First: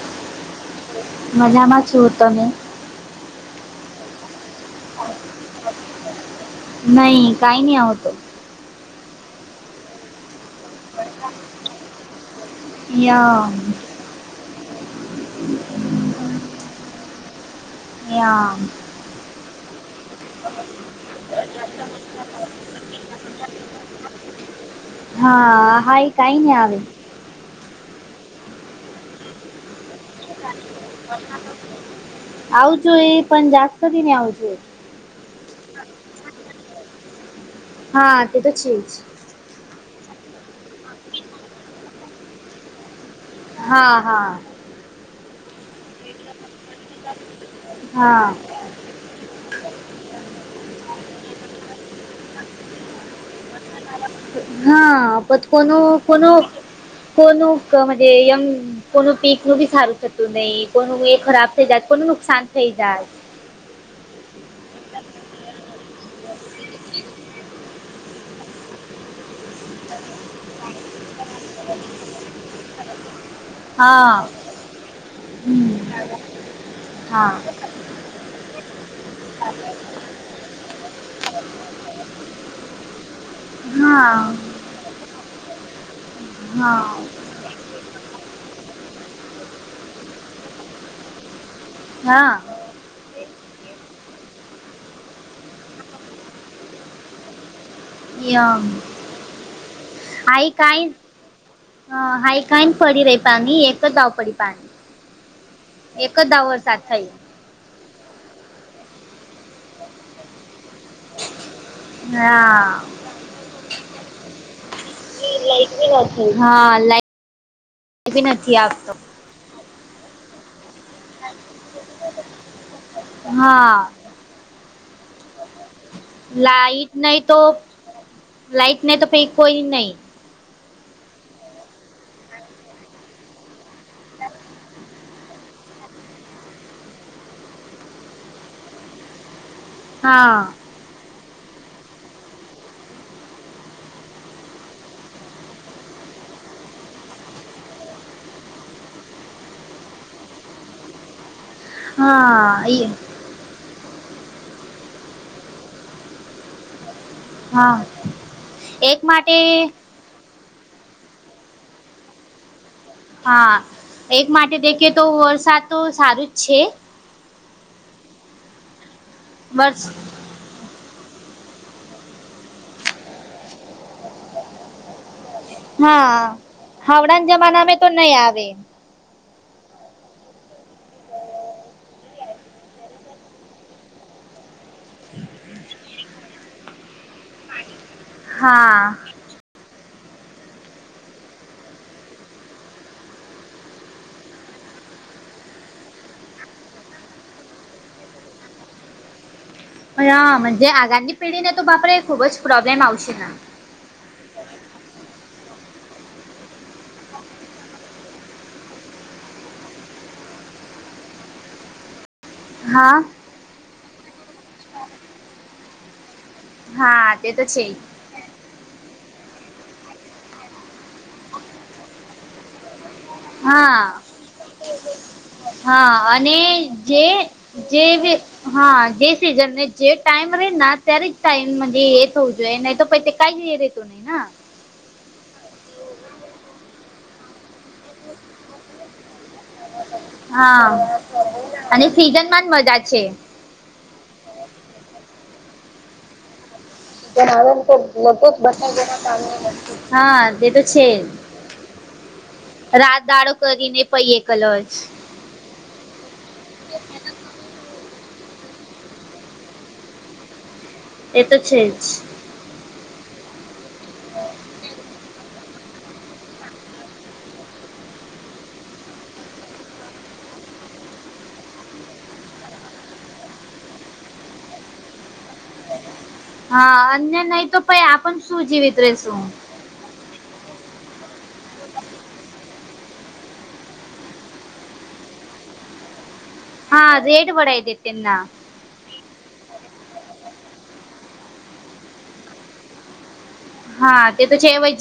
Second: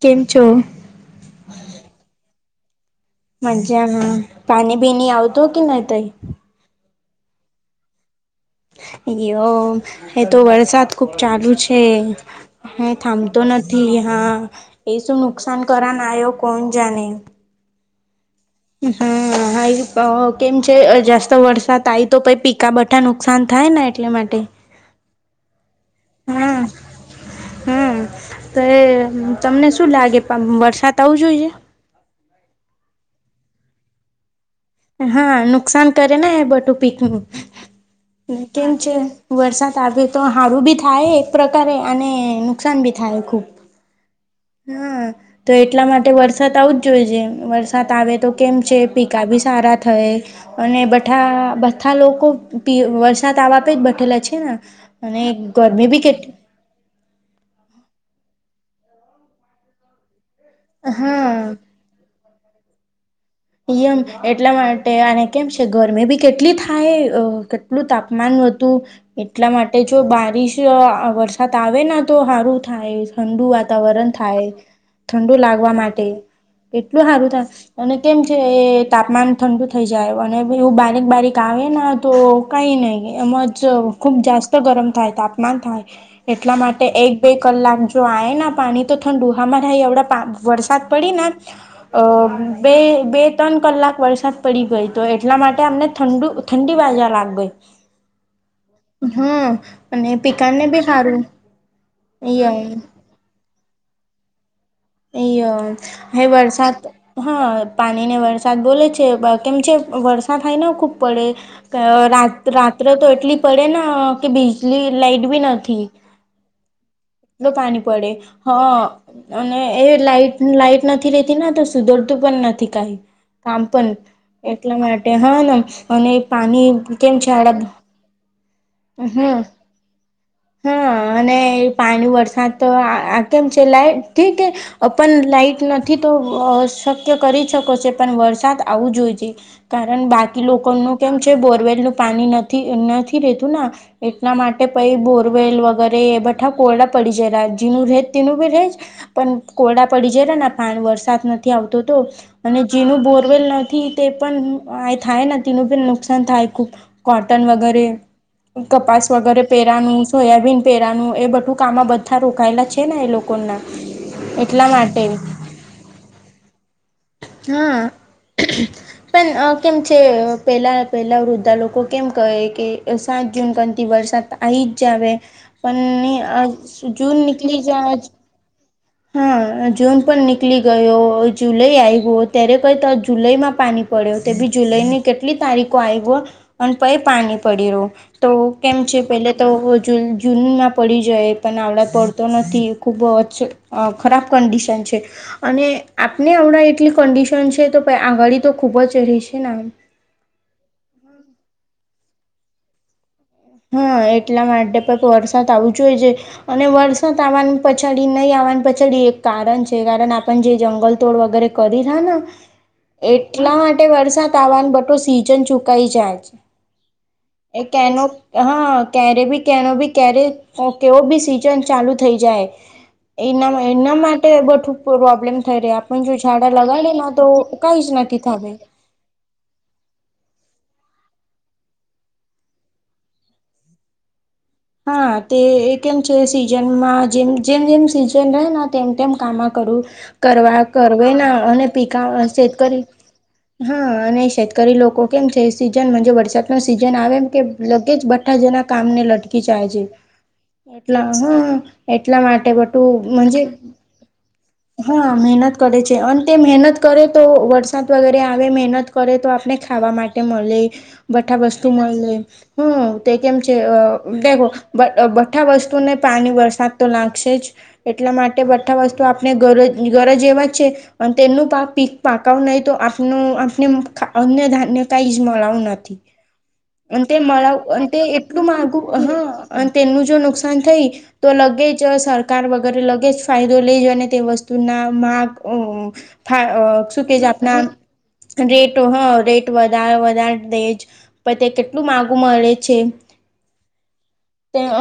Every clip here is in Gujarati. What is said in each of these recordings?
કેમ છો? મજામાંછું હોત તમે? મજા માં પાણી બીની આવતો કે નહી તઈ નહી કઈ નહી આવતો એ તો વરસાદ ખુબ ચાલુ છે હું થાબતો યમ નથી હા એ શું નુકસાન કર ના આયો કોણ જાણે યા હ હા હાઈ અ કેમ છે જાસ્ત વરસાદ આવી તો પીકાબઠા નુકસાન થાય ને એટલે માટે હા હા કાઈ ને હા આવે હમ તો એ તમને શું લાગે વરસાદ આવું જોઈએ આવુંતો એ પણ જાસ્તથી નહ આવતું હા નુકસાન કરે ને એ બટું પીક નું હા તે તો કેમ જ છે વરસાદ આવે તો હારું બી થાય એક પ્રકારે અને નુકસાન બી થાય ખૂબ હા હા હા તો એટલા માટે વરસાદ આવું જ જોઈ છે વરસાદ આવે તો હા કેમ છે પિકા ભી સારા થય અને બઠા બધા લોકો વરસાદ આવવા પે બેઠેલા છે ને હા અને [unintelligible] કોનો ગરમી બી કેટલી કોનુંજ એમ કોનું પીક નું બી સારું થતું નહી કોનું એ હા ખરાબ થઈ જાયત કોનું નુકસાન થઈ જાય એમ એટલા માટે અને કેમ છે ગરમી બી કેટલી થાય કેટલું તાપમાન હતું એટલા માટે જો બારીશ વરસાદ આવે તો સારું થાય ઠંડુ વાતાવરણ હા થાય ઠંડુ લાગવા હમ માટે કેટલું હારું થાય હા અને કેમ છે એ તાપમાન ઠંડુ થઈ જાય અને એવું બારીક બારીક આવે ને તો કઈ નહી એમાં હા ખૂબ જાસ્ત ગરમ થાય તાપમાન થાય એટલા હા માટે એક બે કલાક જો આવે પાણી તો ઠંડુ ઉહામાં રાય એવડા પા વરસાદ પડી અ હા બે બે ત્રણ કલાક વરસાદ પડી ગઈ. તો એટલા માટે અમને ઠંડ ઠંડી બાજા લાગ ગઈ યા હમ અને પિકાને બી હારું [unintelligible] એક જ દાવ વરસાદ થયો [unintelligible] પાણી ને વરસાદ બોલે છે કેમ છે વરસાા થાયને ખૂબ પડે રા હા રાત્ર તો એટલી પડે ને કે બીજલી લાઈટ બી નથી. હા. લાઈટ પાણી પડે બી હ નથી આવતો અને એ લાઈટ લાઈટ નથી રેતી ના તો સુધરતું પણ નથી કઈ કામ હા પણ એટલા માટે હા અને પાણી કેમ [unintelligible] લાઇટ ને તો ફેક હમ કોઈ નહીં હા અને પાણી વરસાદ તો કેમ છે લાઈટ [unintelligible] પન લાાઈટ નથી તો શક્ય કરી શકો છ પણ વરસાદ આવું જોઈ છે કારણ બાકી હા લોકોનું કેમ છે બોરવેલ નું પાણી નથી નથી રેતું ના એટલા માટે પહિ બોરવેલ વગેરે એ બધા કોરડા પડી જાયજીનું રહેજ તેનું બી રજ પણ કોડા પડી જપા વરસાદ નથી આવતો તો તો અને હા એ જેનું બોરવેલ નથી તે પણ આ થાય તેનું પણ નુકસાન થાય ખુબ કોટન હા વગેરે એક કપાસ માટે વગેરે પેરાનું સોયાબીન પેરાનું એ બધું કામમાં બધા રોકાયેલા છે. ને એ હા લોકોના એક માટે દેખએ તો વરસાદ તો સારું જ છે. હા પણ કેમ બસ છે પેલા પહેલાં વૃદ્ધા લોકો કેમ કહે કે સાત જૂન કથી વરસાદ આવી જ જવે પણ હા આ જૂન હવડાન નીકલી છે જમાનામે તો આજ નહી આવે હા જૂન પણ નીકળી ગયો જુલાઈ આવ ગયો ત્યારે કઈ તો જુલાઈ માં પાણી પડ્યો તે ભી જુલાઈ ની કેટલી તારીખો આવી ગ અને પ પાણી પડી રહ્યું તો હા કેમ છે પેલે તો જૂનમાં પડી જાય પણ આવડા પડતો નથી ખુબ જ ખરાબ કન્ડિશન છે અને આપને હમણાં એટલી કંડિશન છે તો આંગળ તો ખૂબ જ ર છે નેમ હાજ આગામની પિઢીને તો બાપરે ખૂબ જ પ્રોબ્લેમ આવશે હા એટલા માટે પણ વરસાદ આવું જો હોઈ છે અને વરસાદ આવવા પછાડી નહીં આવવાની પછાડી એક કારણ છે કારણ આપણ જે જંગલ તોડ વગેરે કરી રહ ના હા એટલા માટે વરસાદ આવવાનું બટો સીઝન ચુકાઈ જાય છે હા તે તો એ છે કે એનો હા ક્યારે બી કેનો ભી ક્યારે કેવો બી સીઝન ચાલુ થઈ જાય એના એના હા માટે બધું પ્રોબ્લેમ થઈ રહી આપને હા જો અને ઝાડા લગાડે જે તો કઈ જે જ નથી થવે. હા જે સન ને જે ટાઈમ ર ત્યારે જ ટાઈમ એ થવું જોઈએ નહી તો પ કઈ જ રેતું ના હા તે કેમ છે સીઝનમાં જેમ જેમ જેમ સીઝન રહેને તેમ તેમ કામ કરું કરવા કર ના અને પીકા માં જ શેદ મજા કરી છે. હા અને શતકરી લોકો કેમ છે સીઝન વરસાદ સીઝન આવે એમ પણ કે હવે તો લગે જ લગભગ બઠા જના બધા જેના કામને લટ કામની જાય વસ્તુ છે હા તે તો છે એટલા જ. હા એટલા માટે રાત બટું દાડો કરીને પૈએ કલરસ હા મહેનત કરે છે અને તે મહેનત કરે તો વરસાદ વગેરે આવે મહેનત કરે તો આપણે ખાવા માટે મળે એ તો બઠા છે વસ્તુ જ મળી લે હમ તે કેમ છે ખો બ મીઠા વસ્તુને પાણી વરસાદ તો લાગશે જ. એટલા માટે બધા વસ્તુ આપણે ગર ગરજ એવા જ છે અને તેનું પા પાક નહીિ તો આપ આપને અન્ય ધાન્ય કઈ જ મળવું નથી. ઠી હા અન્ય નહી તો પાઈ આપણ શું જીવીત માગું રશું. હા અને તેનું જો નુકસાન થાય તો લગે જ સરકાર વગરે લગે જ ફાયદો લઈ જને તે વસ્તુના માગ શું કેજ આપના રેટ હ રેટ વધારે વધારે દેજ પછ તે કેટલું માગું મળે છે.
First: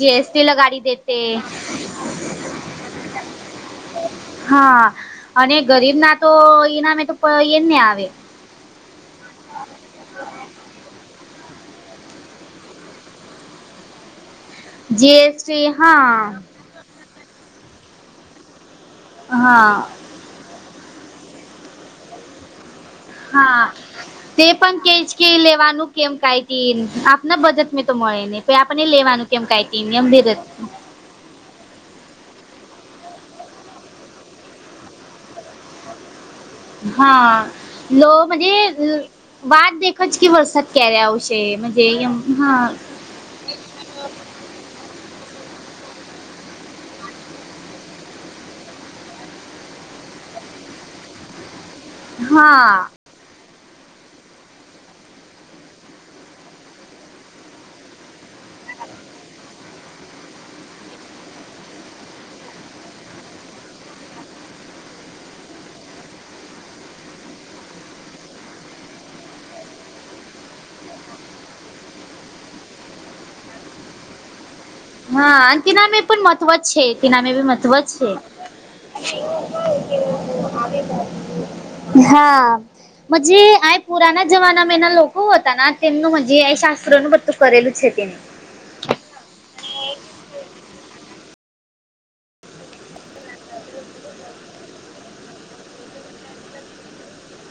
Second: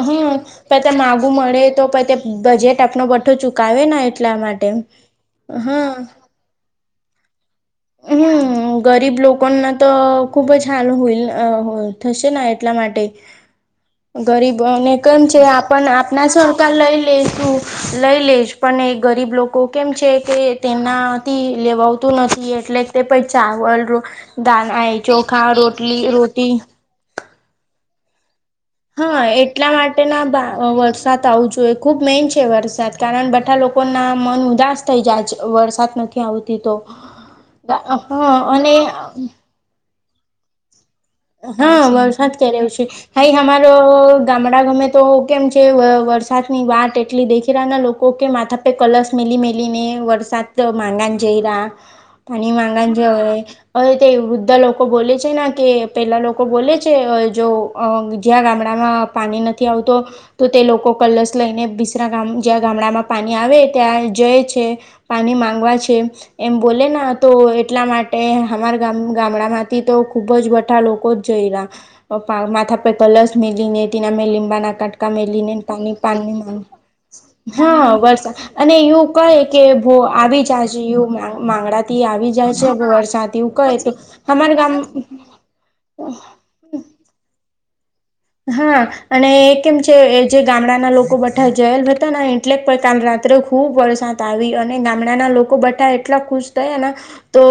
હમ પ માગું મળે તો પ બજેટ આપનો બઠો ચુક ક આવે ના એટલા માટે અને હા ગરીબ ના તો એનામે તો એ જ ને આવે હમ ગરીબ લોકોના તો ખુબ જ હાલ હો થશે ના એટલા માટે. ગરીબોને કેમ છે જીએસટી આપણ આપણા હા છો. ટકા લઈ લે તું લઈ લેજ પણ એ ગરીબ લોકો હા કેમ છે કે. તેનાથી લેવા આવતું નથી એટલે તે પણ હા ચાવલ રો તે પણ કે ધાાનાય જ કે ચોખા લેવાનું રોટલી કેમ રોટી કાયતી આપના બજેટ તો મળે ને પ આપણને હા લેવાનું કેમ એટલા કાયતી માટે એમ ધીરજ ના વરસાદ આવું જોઈએ ખૂબ મેન છે વરસાદ કારણ બધા લોકોના મન ઉદાસ થઈ જાયજ વરસાદ નથી આવતો. હા લો મ અને વાત દેખ જ કે વરસાદ ક્યારે આવશે. હા મજે એમ વરસાદ કર હા રહ્યો છે. હાઈ, અમારો ગામડા ગમે તો કેમ છે? વરસાદની વાત એટલી દેખી રહ્યાના લોકો ઓકે, માથા પે કલર્સ મેલી-મેલી ને વરસાદ માગ જઈ રહ્યા. પાણી હા માંગણ છે હવે. તે વૃદ્ધા લોકો બોલે છે ને કે પહેલાં લોકો બોલે છે, જો જ્યાં ગામડામાં પાણી નથી આવતો તો તે લોકો કલસ લઈને, બિસરા જ્યાં ગામડામાં પાણી આવે ત્યાં જાય છે. પાણી માંગવા છે. એમ બોલે તો, એટલા માટે અમારા ગામડા માંથી તો ખુબ જ લોકો જ જઈ રહ્યા, માથા પર કલર્સ મેળી ને, તેના મેં લીંબાના કા હા અને મેલીને તેના મે પણ મહત્વ પાન, જ છે તેના મે બી મહત્વ જ હા, છે વરસાદ અને એવું કહે. કે ભો આવી જાય છે, એવું મગળથી આવી જાય હા છે, વરસાદ આ કંઈ પુરાના જમાનામાં એના લોકો હતા, તેમનું મ શાસ્ત્રો નું બધું કરેલું છે તેને. હા, અને એ કેમ છે, જે ગામડાના લોકો બેઠા જાયેલા હતા. એટલે કે, રાત્રે ખુબ વરસાદ આવી, અને ગામડાના લોકો બઠા એટલા ખુશ થયા ને. તો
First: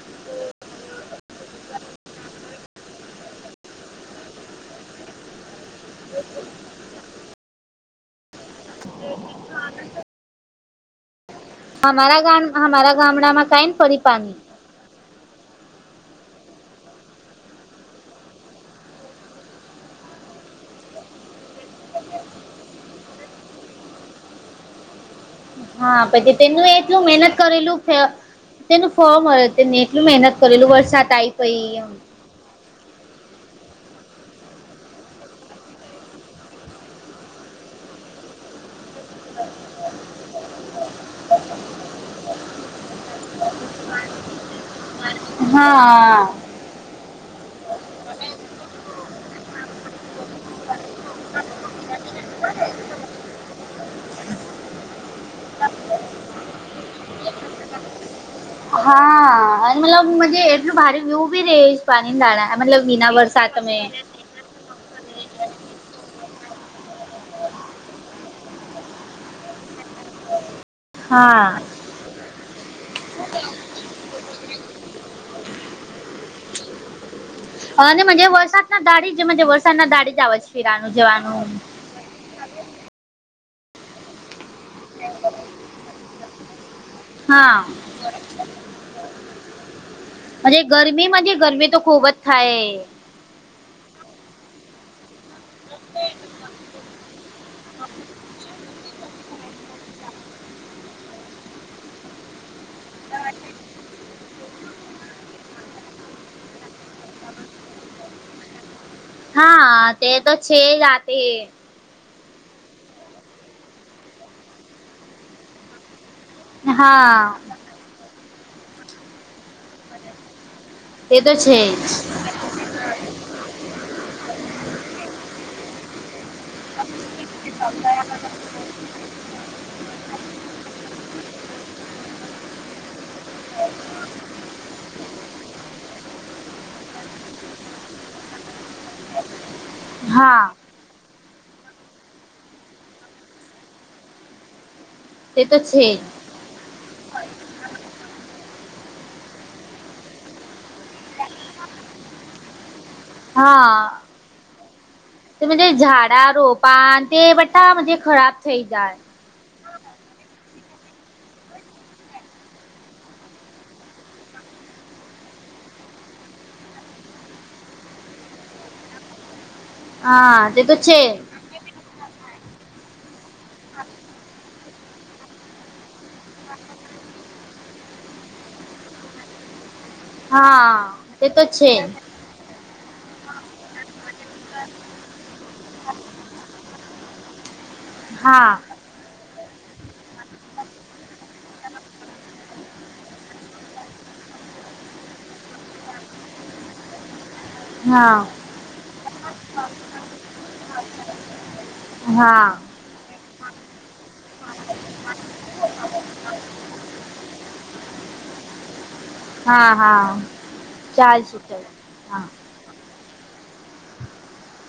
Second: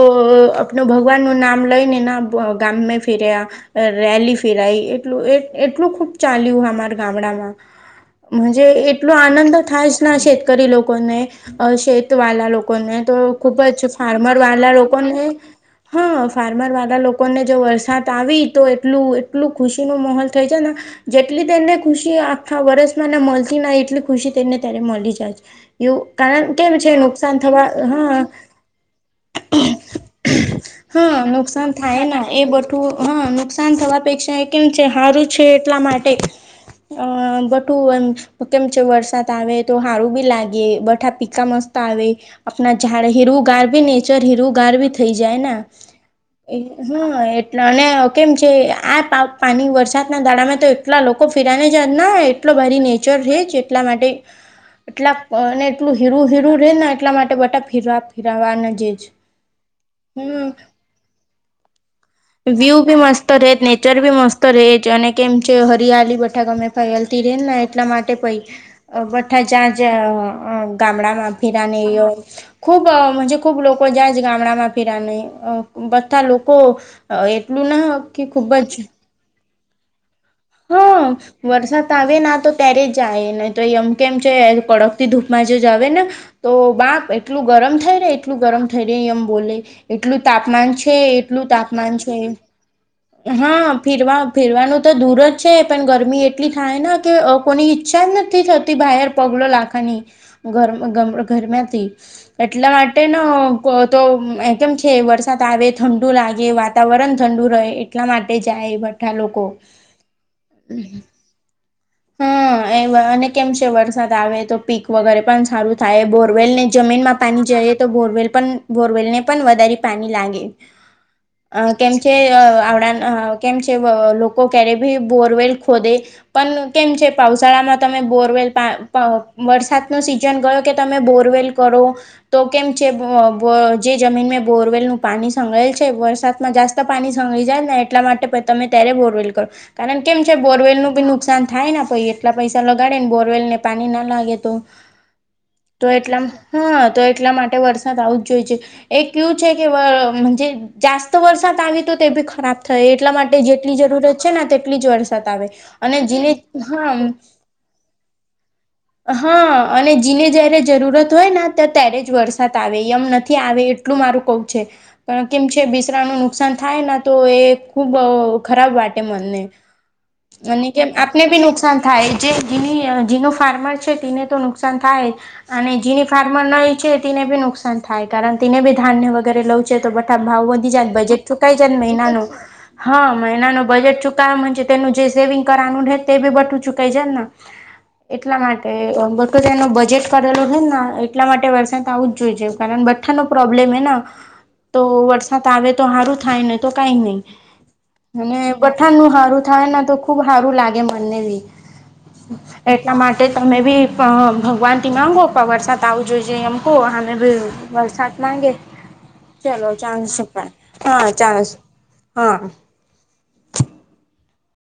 આપણ ભગવાનનું નામ લઈને, ગામમાં ફેર્યા. રેલી ફેરાઈ, એટલું એટલું ખુબ ચાલ્યું અમારા ગામડામાં. જ એટલો આનંદ થાય જ ના છે, લોકોને. અ શત અમારા ગામ વાલા અમારા લોકોને તો, ગામડામાં ખૂબ કાઈ ને જ પડી ફાર્મર પાણી વાલા લોકોને હા, ફાર્મર વાળા લોકોને જો વરસાદ આવે, તો એટલું એટલું ખુશીનો માહોલ થઈ જઈને. જેટલી તેને ખુશી આખા વર્ષમાં ના મળતી, ના એટલી ખુશી તેને ત્યારે મળી જાય છે. હા એવું પછી કારણ તેનું કેમ છે, એટલું મહેનત નુકસાન થવા? કરેલું ફે હા. તેનું ફોર્મ મળ્યો, તેને એટલું મહેનત કરેલું, વરસાદ હા આવી પઈ. નુકસાન થાય ને, એ બધું. હ, નુકસાન થવા પેક્ષા એ કેમ છે, હારું. છે, એટલા માટે, અ બધું એમ. કેમ છે, વરસાદ આવે તો સારું બી લાગે. બઠા પીકા મસ્ત આવે, આપણા ઝાડ ની હીરુગાર, ભી નેચર હીરુગાર ભી. થઈ જાય એમ ને. હા હા, એટલે, અને કેમ છે, આ પા પાણી, વરસાદ દાડામાં તો એટલા લોકો ફિરાને જ જ, ના એટલો બારી નેચર છે, એટલા માટે. એટલા, અને એટલું હીરું હીરું રે ને, એટલા માટે બટા હીરો આપે. હા, અને મતલબ જ હમ એટલું ભારે એવું ભી રહે, પાણી દાણા વ્યૂ મતલબ બી વિના મસ્ત રહે વરસાદ. તમે નેચર બી મસ્ત રહે. જે, અને કેમ છે, હરિયાળલી બેઠક, અમે પયાલતી રેને, એટલા માટે પઈ. અ બઠા જાંજ ગામડામાં હા ફેરાનેયો ખૂબ જ, ખુબ લોકો જાય જ ગામડામાં ફિરાને, બધા લોકો. એટલું ના અને કે ખૂબ વરસાદ ના જ દાઢી વરસાદ ના દાઢી જ આવે છે. ફિરાનું હા, જવાનું વરસાદ. આવે ને, તો ત્યારે જાય ને. તો એમ કેમ છે, કડક થી ધૂપમાં જો જાવ ને તો બાપ, એટલું હા ગરમ થઈ રે, એટલું ગરમ થઈ રે, આમ બોલે. એટલું તાપમાન છે, એટલું તાપમાન છે. હા, ફરવા-ફીરવાનું તો દૂર જ છે, પણ ગરમી એટલી થાય. કે, કોની ઈચ્છા નથી થતી બહાર પગલો લાખવાની. ગરમ ગમ ગરમ્યાથી. એટલા માટે તો, કેમ છે, વરસાદ આવે, ઠંડુ લાગે, વાત. વાતાવરણ ઠંડુ રહે, એટલા માટે જાય, બધા લોકો. હા, તે તો છે, ત્યાંથી. હમ, એ, અને કેમ છે, વરસાદ આવે તો, પાક વગેરે પણ સારું. થાય, બોરવેલને હા જમીનમાં પાણી જઈએ, તો બોરવેલ પણ બોરવેલને પણ વધારે પાણી લાગે. તે તો છે અને કેમ છે, જ આવડા કેમ છે, લોકો ક્યારે ભી બોરવેલ ખોદે પણ કેમ છે પાવશાળામાં તમે બોરવેલ વરસાદ નો સિઝન ગયો કે તમે બોરવેલ કરો તો કેમ છે જે જમીન બોરવેલ નું પાણી સંગૃળેલ છે વરસાદમાં જાત પાણી સંંગળી જાય ને એટલા માટે તમે ત્યારે બોરવેલ કરો કારણ કેમ હા છે બોરવેલ નું બી નુકસાન થાયને કોઈ એટલા પૈસા લગાડે ને બોરવેલ ને પાણી ના લાગે તો છે તો જ એટલા હા તો એટલા માટે વરસાદ આવું જ જોઈ છે એક એવુ છે કેજ જાસ્ત વરસાદ આવી તો તે બી ખરાબ થઈ એટલા માટે જેટલી જરૂરત છે ને તેટલી જ વર્ ઝાડા રોપાણ તે બધા ખરાબ થઈ જાય હા અને જીને જયારે જરૂરત હોય ત્યારે જ વરસાદ આવે એમ નથી આવે એટલું મારું કેવુવ છે પણ કેમ છે બિસરા ન નુકસાન થાય તો એ ખૂબ ખરાબ વાટે મનને હા મ તે તો કેમ છે આપને બી નુકસાન નુકસાન થાય જે ઘીની જીનો ફાર્મર છે તેને તો નુકસાન થાય અને જે ફાર્મર નહી ઈચ્છે તેને બી નુકસાન થાય કારણ તેને બી ધાન ને વગેરે લઉ તો બા હા ભાવ વધી જાય બજેટ તે તો ચુકાઈ છે જાય મહિનાનું હા મહિના ન બજેટ ચુકાઈ તેનું જે સેવિંગ કરવાનું તે બી બધુ ચુકાઈજાય એટલા હા માટે તો તેનું બજેટ કરેલોું છેને એટલા માટે વરસાદ આવું જ જોઈ છે કારણ બથ્ઠાનો પ્રોબ્લેમ હ તો વરસાદ આવે તો સારું થાય ને તો કઈ નહી હા અને બઠાણ નું સારું થાય તો ખુબ સારું લાગે મનને બી હા એટ એટલા માટે તમે બી ભગવાનથી માગો પણ વરસાદ આવું જોઈએઈએ એમ કહો આમે બી વરસાદ માગે હા હા હા ચાલ શું ચાન્સ કે હા